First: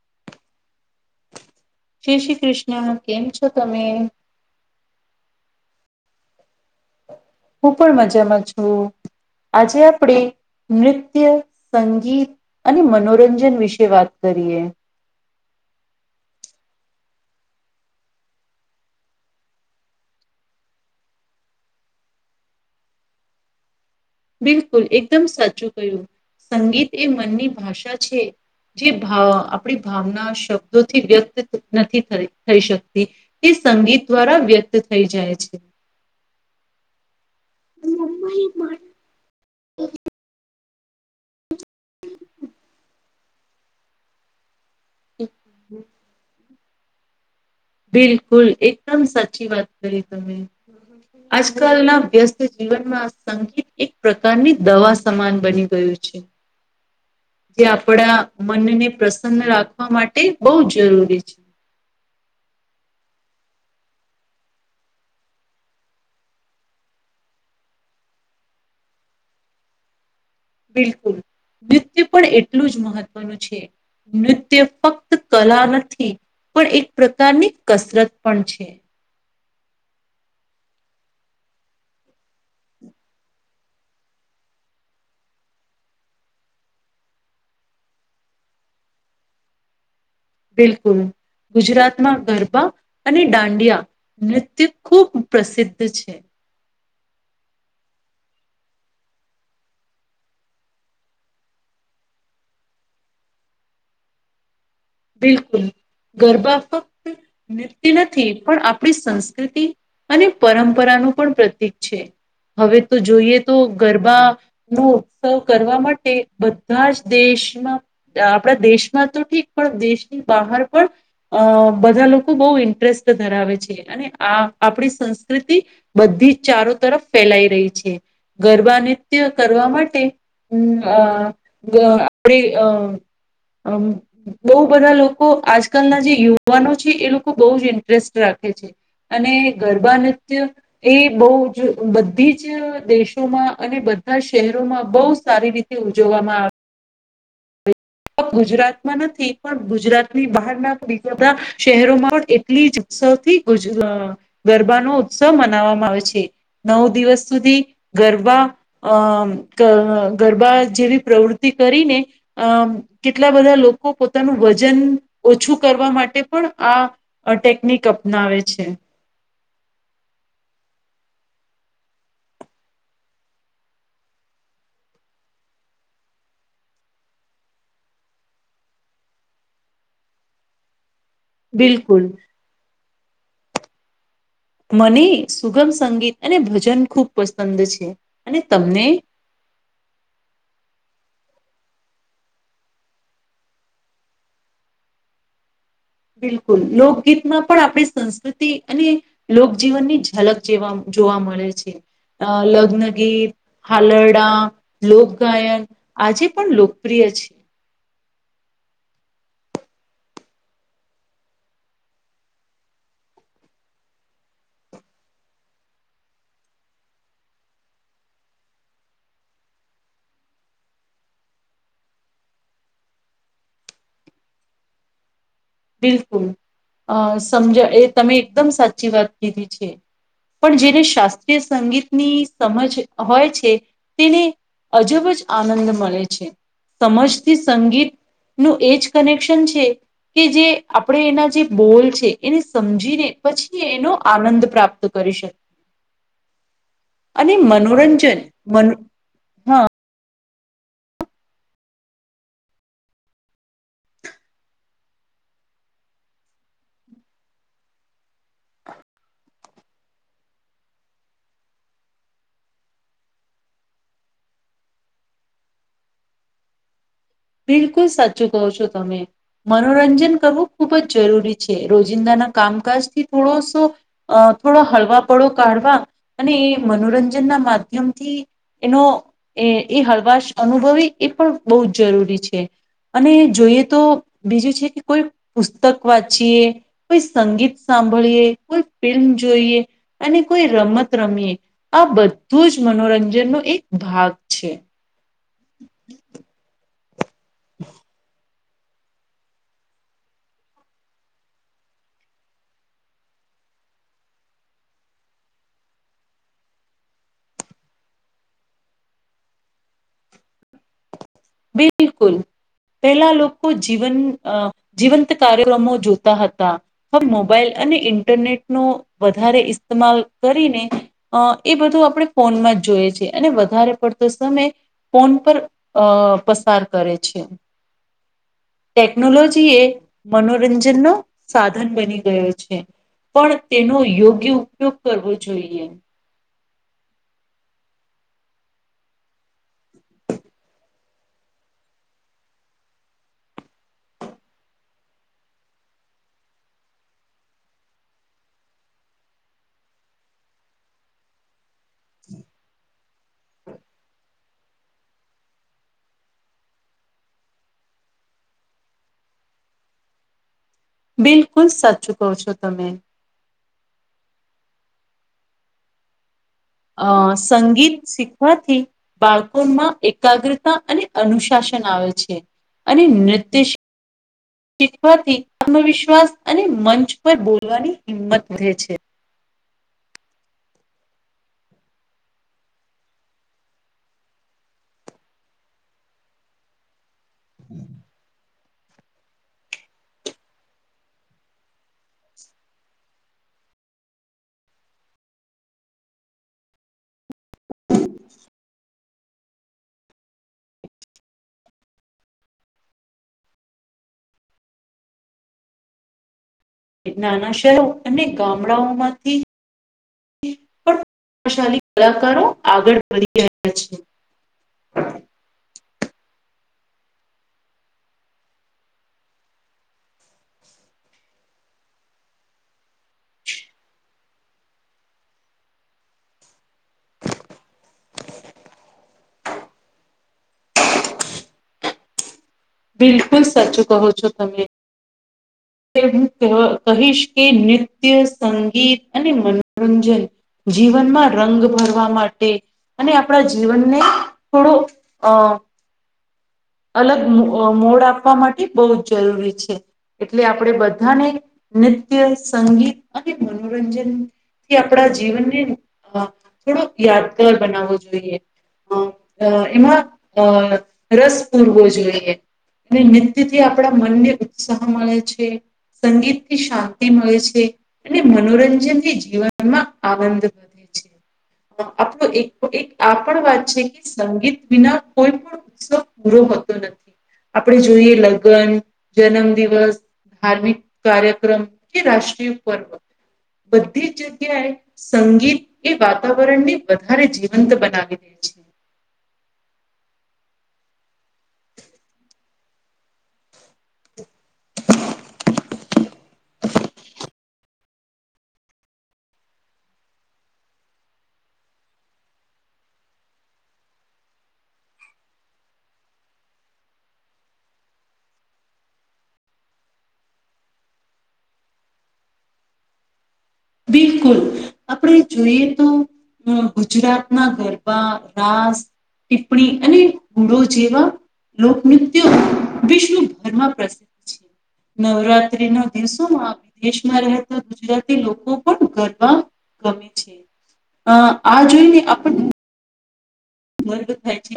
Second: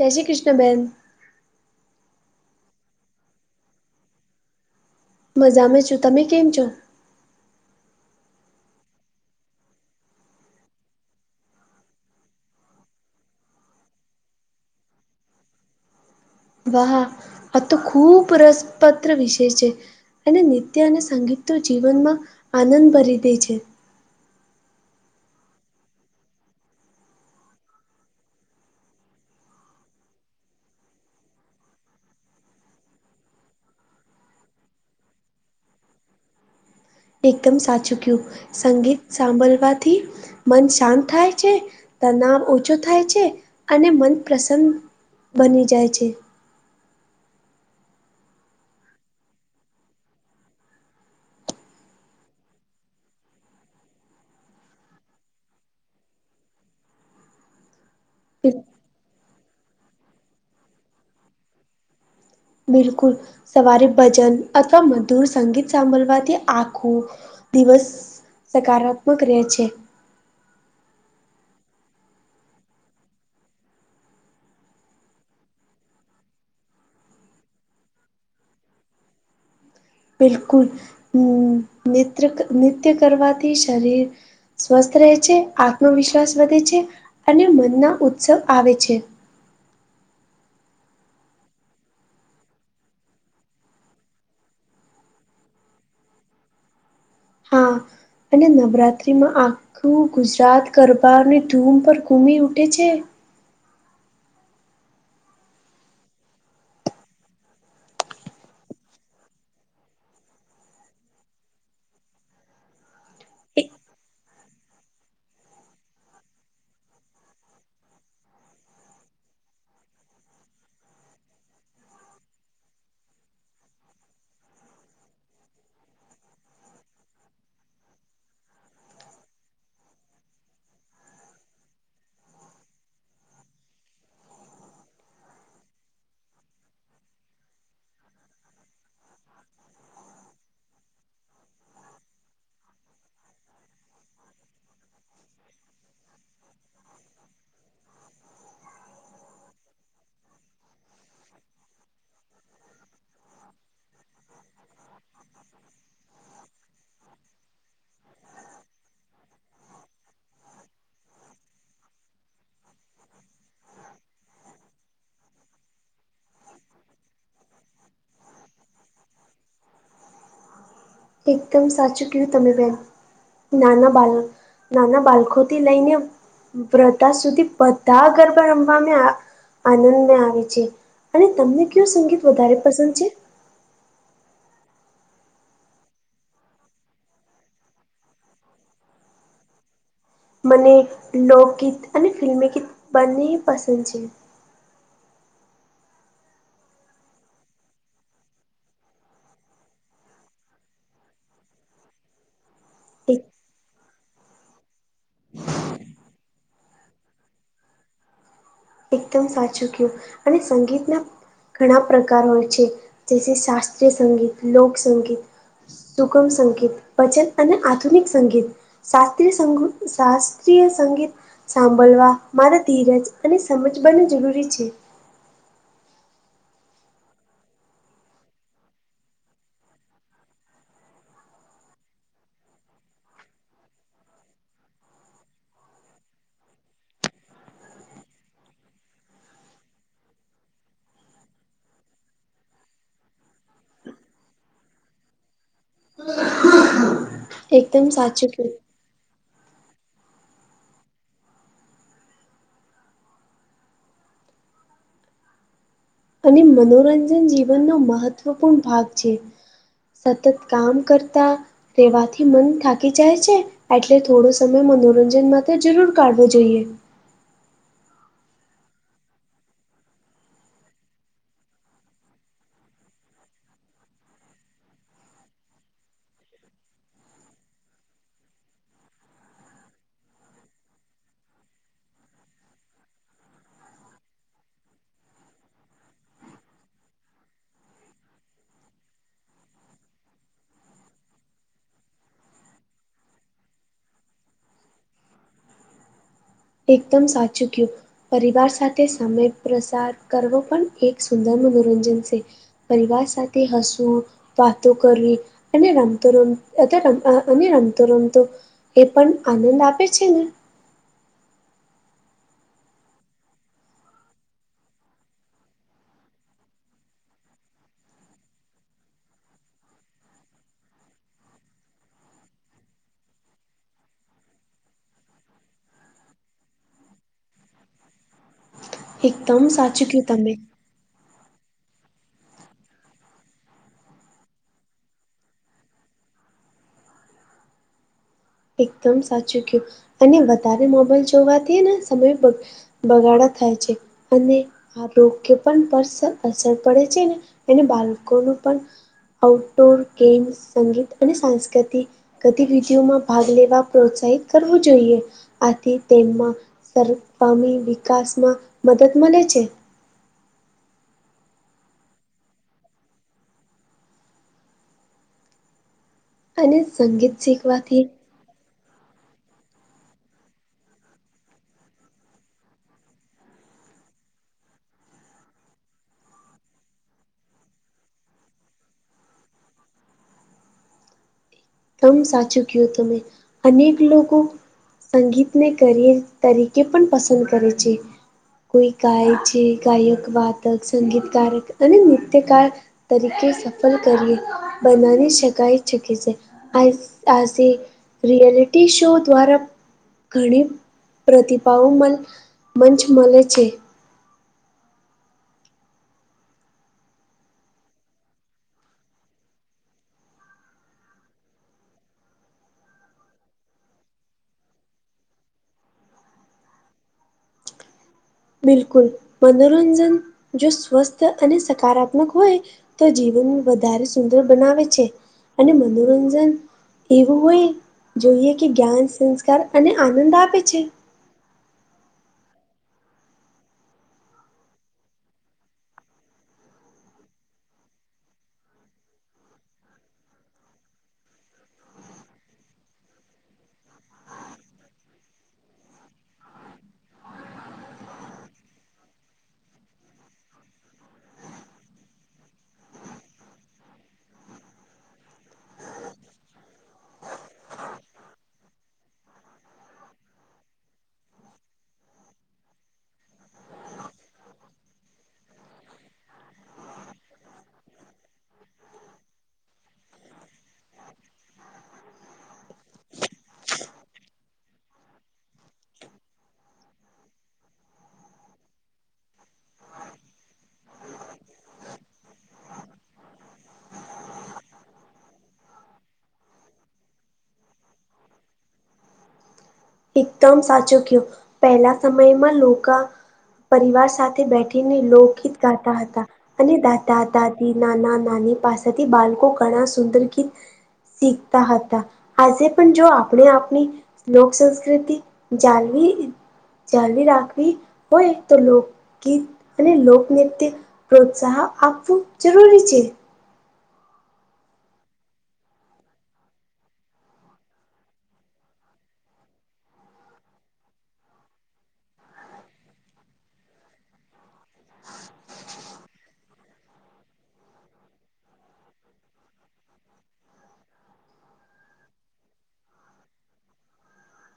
જય શ્રી કૃષ્ણબહેન શ્રી શ્રી કૃષ્ણ કેમ છો તમે મજામાં છું તમે કેમ છો હું પણ મજામાં છું આજે આપણે નૃત્ય સંગીત અને મનોરંજન વિશે વાત કરીએ વહા આ તો ખૂબ રસપત્ર વિષય છે અને નૃત્ય અને સંગીત તો જીવનમાં આનંદ ભરી દે છે. બિલકુલ એકદમ સાચું ક્યું સંગીત એ મનની ભાષા છે. જે ભ આપણી ભાવના શબ્દોથી વ્યક્ત નથી થ થઈ શકતી. તે સંગીત દ્વારા વ્યક્ત થઈ જાય છે. એકદમ સાચું કયું સંગીત સાંભળવાથી મન શાંત થાય છે તનાાવ ઓછો થાય છે અને મન પ્રસન્ન બની જાય છે. બિલકુલ એકદમ સાચી વાત કરી તમે. આજકાલ ના વ્યસ્ત જીવનમાં સંગીત એક પ્રકારની દવા સમાન બની ગયું છે. જે આપડા મનને પ્રસન્ન રાખવા માટે બહુ જરૂરી છે. બિલકુલ સવારે ભજન અથવા મધુર સંગીત સાંભળવાથી આખું દિવસ સકારાત્મક રહે છે. બિલકુલ નૃત્ય પણ એટલું જ મહત્વનું છે. નૃત્ય ફક્ત કલા નથી પણ એક પ્રકારની કસરત પણ છે. બિલકુલ હમ નિત્ર નિત્ય કરવાથી શરીર સ્વસ્થ રહે છે આત્મવિશ્વાસ વધે છે અને મનના ઉત્સવ આવે છે. બિલકુલ. ગુજરાતમાં ગરબા અને દાંડિયા નૃત્ય ખૂબ પ્રસિદ્ધ છે. હા અને નવરાત્રીમાં આ કું ગુજરાત ગરબાની ધૂમ પર ઘૂમી ઊઠે છે. બિલકુલ ગરબા ફક્ત નૃત્ય નથી પણ આપણી સંસ્કૃતિ અને પરંપરાનું પણ પ્રતીક છે હવે તો જોઈએ તો ગરબા નો ઉત્સવ કરવા માટે બધા જ દેશમાં આપણા દેશમાં તો ઠીક પણ દેશની બહાર પણ અ બધા લોકો બહુ ઇન્ટરેસ્ટ ધરાવે છે અને આ આપણી સંસ્કૃતિ બધી ચારો તરફ ફેલાઈ રહી છે ગરબા નિત્ય કરવા માટે હમ આ અ અ હ બહુ બધા લોકો આજકાલના જે યુવાનો છે એ લોકો બહુ જ ઇન્ટરેસ્ટ રાખે છે. અને ગરબા નૃત્ય એ બહ જ બધી જ દેશોમાં અને બધા શહેરોમાં બહુ સારી રીતે ઉજવવામાં આવે ગુજરાતમાં નથી પણ ગુજરાતની બહાર ના બીજા બધા શહેરોમાં પણ એટલી જ ઉત્સવથી અ ગરબાનો ઉત્સવ મનાવવામાં આવે છે. નવ દિવસ સુધી ગરબા અમ ગ ગરબા જેવી પ્રવૃતિ કરીને અમ કેટલા બધા લોકો પોતાનું વજન ઓછું કરવા માટે પણ આ અ ટેકનિક અપનાવે છે. એકદમ સાચું કું તમે બેન. નાના બાલ નાના બાળખોથી લઈને વર્તા સુધી બધા ગરબા રમવાવામાં આનંદ આવે છે. અને તમને કયો બિલકુલ સંગીત વધારે પસંદ છે. મને સુગમ સંગીત અને ભજન ખૂબ પસંદ છે અને તમને. મને લોકગીત અને ફિલ્મી ગીત બંને પસંદ છે. બિલકુલ લોકગીતમાં પણ આપણે સંસ્કૃતિ અને લોકજીવનની ઝલક જેવા જોવા મળે છે. છે. એક લગ્નગીત હાલરડા લોકગાયન આજે પણ લોકપ્રિય છે. એકદમ સાચું કયું અને સંગીતના ઘણા પ્રકાર હોય છે જે છે શાસ્ત્રીય સંગીત લોકસંગીત સુગમ સંગીત વચન અને આધુનિક સંગીત. શાસ્ત્રીય સંગ શાસ્ત્રીય સંગીત સાંભળવા મારા ધીરજ અને સમજવાની જરૂરી છે. બિલકુલ અ સમજ એ તમે એકદમ સાચી વાત કીધી છે. પણ જેને શાસ્ત્રીય સંગીતની સમજ હોય છે તેને. અજબ જ આનંદ મળે છે. સમજથી સંગીત નું એજ કનેક્શન છે. કે જે આપણે એના જે બોલ છે એને સમજીને પછી એનો આનંદ પ્રાપ્ત કરી શકીએ. અને એકદમ મનોરંજન સાચું કયું મ. અને મનોરંજન જીવનનો મહત્વપૂર્ણ ભાગ છે. સતત કામ કરતા રહેેવાથી મન થાકી જાય છે. એટલે થોડો સમય મનોરંજન માટેત્ર જરૂર કાઢવો જોઈએ. બિલકુલ સાચું કો છો તમે. મનોરંજન કરવું ખૂબ જ જરૂરી છે રોજિંદાના કામકાજ થી થોડોસો. અ થોડો હળવા પળો કાઢવા અને મનોરંજન ના માધ્યમથી. એનો એ એ હળવાશ અનુભવી એ પણ બહુ જ જરૂરી છે. અને જોઈએ તો બીજું છે કે કોઈ પુસ્તક વાંચીએ. કોઈ સંગીત સાંભળીએ કોઈ ફિલ્મ જોઈએ. અને કોઈ રમત રમીએ આ બધું જ મનોરંજનનો એક ભાગ છે. એકદમ સાચું કયું પરિવાર સાથે. તે સમય પ્રસાર કરવો પણ એક સુંદર મનોરંજન છે. પરિવાર સાથે હસવું વાતો કરવી અને રામતો રમ અમ અને રામતો રમતો. એ પણ આનંદ આપે છે ને બિલકુલ. પહેલા લોકો જીવન જીવંત કાર્યક્રમો જોતા હતા. હવે મોબાઈલ અને ઇન્ટરનેટ નો વધારે ઇસ્તેમાલ કરીને. અ એ બધું આપણે ફોનમાં જ જોઈએ છેએ અને વધારે પડતો સમય ફોન પર. અ પસાર કરે છે એકદમ ટેકનોલોજી એ સાચું કયું તમે મનોરંજન. જે ન સાધન બની ગયો છે. પણ તેનો યોગ્ય ઉપયોગ કરવો જોઈએ. એકદમ સાચું કયું અને વધારે મોબાઈલ જોવાથી સમય પગ. બગાડા થાય છે અને. આ રોગ્ય પણ અસર પડે છે ને એને બાળકોનું પણ આઉટડોર ગેમ્સ સંગીત અને સાંસ્કૃતિક ગતિવિધિઓમાં ભાગ લેવા પ્રોત્સા. હિત કરવું જોઈએ આથી તેમમાં સરપામી વિકાસમાં મદદ મળે છે. બિલકુલ સાચું કહો છો તમે. અને અ સંગીત સંગીત શીખવાથી શ. થી બાળકોમાં એકાગ્રતા અને અનુશાસન આવે છે. અને નૃત્ય શી ખવાથી આત્મવિશ્વાસ અને મંચ પર બોલવાની હિંમત વધે છે. તમ સાચું કયું તમે અનેક લોકો સંગીતને કરીયર તરીકે પણ પસંદ કરે છે. કોઈ ગાય છે ગાયક વાતક, સંગીતકારક અને નૃત્યકાર તરીકે સફળ કરીયર બનાવી શકાય શકે છે. આ આસી રિયાલિટી શો દ્વારા ઘીણી પ્રતિભાઓ મંચ મલે છે. એ નાનાં શહેરો અને ગામડાઓમાંથી પ્રશા કલાકારો આગળ વધી રહ્યા છે. બિલકુલ, મનોરંજન જો સ્વસ્થ અને સકારાત્મક હોય તો જીવનને વધારે સુંદર બનાવે છે અને મનોરંજન એવું હોય જોઈએ કે જ્ઞાન, સંસ્કાર અને આનંદ આપે છે. બિલકુલ સાચું કહો છો તમે. કે હું કહેવા કહીશ કે નૃત્ય, સંગીત અને મનોરંજન જીવનમાં રંગ ભરવા માટે અને આપણા જીવનને થોડો અ અલગ મો મોડ આપવા માટે બવ જ જરૂરી છે. એટલે આપણે બધાને નૃત્ય, સંગીત અને મનોરંજન થી આપણા જીવનને થોડોક યાદગાર બનાવવો જોઈએ. અ એમાં અ રસ પૂરવો જોઈએ. અને નૃત્યથી આપણા મનને ઉત્સાહ મળે છે. સંગીતથી શાંતિ મળે છે. અને મનોરંજનથી જીવનમાં આનંદ વધે છે. તો આ પણ એક એક આ પણ વાત છે કે સંગીત વિના કોઈપણ ઉત્સવ પૂરો હોતો નથી આપણે જોઈએ લગન, જન્મ દિવસ, ધાર્મિક કાર્યક્રમ કે રાષ્ટ્રીય પર્વ. બધી જ જગ્યાએ સંગીત એ વાતાવરણને વધારે જીવંત બનાવી દે છે. એકદમ સાચું કયુ પહેલાં સમયમાં લોકા પરિવાર સાથે બેઠીને લોકગીત ગાતાં હતાં. અને દાદા-દાદી, નાનાં-નાની પાસેથી બાળકો ઘણાં સુંદર ગીત શીખતા હતા આજે પણ જો આપણે આપણી લોકસંસ્ કૃતિ જાલવી જાલવી રાખવી હોય તો લોક ગીત અને લોકનૃત્ય પ્રોત્સાહ આપવું જરૂરી છે. બિલકુલ. આપણે જોઈએ તો ગુજરાતનાં ગરબા, રાસ ટીપ્પણી અને હૂડો જેવાં લોકનૃત્યો વિશ્વભરમાં પ્રસિદ્ધ છે. નવરાત્રીના દિવસોમાં વિદેશમાં રહેતાં ગુજરાતી લોક કો પણ ગરબા ગમે છે આ જોઈને આપણને મર્ગ થાય છે.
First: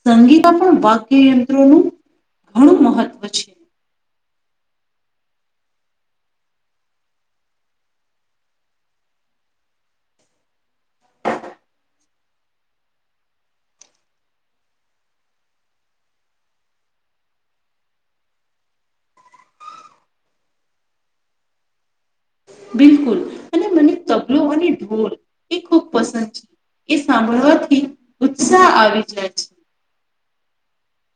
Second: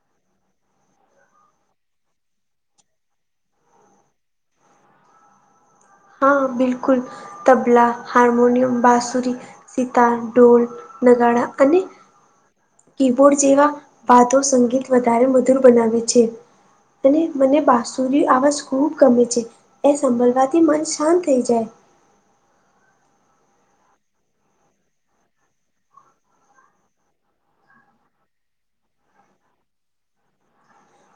સંગીતા પણ વાઘ્ય યંત્રોનું ઘણું મહત્વ છે. હા, બિલકુલ. તબલા, હાર્મોનિયમ, બાસુરી, સિતાર, ઢોલ, નગાડા અને કી-બોર્ડ જેવા વાધ્યો સંગીત વધારે મધુર બનાવે છે. અને મને બાસુરી આવાજ ખુબ ગમે છે. એ સંભળવાથી મન શાંત થઈ જાય. બિલકુલ અને મને તબલો અને ઢોલ ખૂબ પસંદ છે એ સાંભળવાથી ઉત્સાહ આવી જાય છે.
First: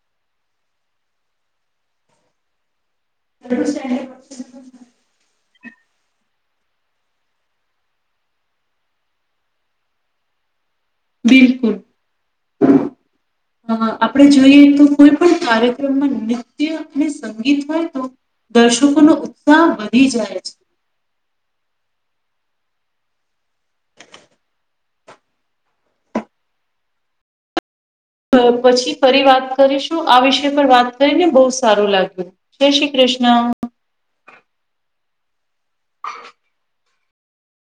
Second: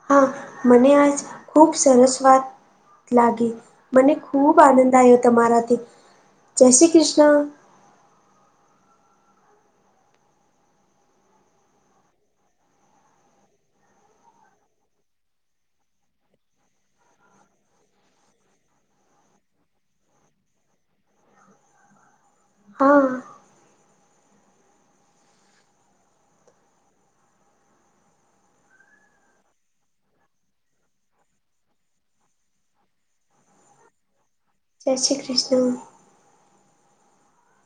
હા મને આજ ખૂબ સરસ્ વાત લાગી છે. મને ખૂબ આનંદ આવ્યો તમારાથી જય શ્રી કૃષ્ણ બિલકુલ અ આપડે જોઈએ તો કોઈ પણ કાર્યક્રમમાં નત્ય અને સંગીત હોય તો દર્શકો નો ઉત્સાહ વધી જાય છે હા પછી ફરી વાત કરીશું આ વિષ પણ વાત કરીને બહુ સારું લાગ્યું જય શ્રી કૃષ્ણ જય શ્રી કૃષ્ણ હ [unintelligible]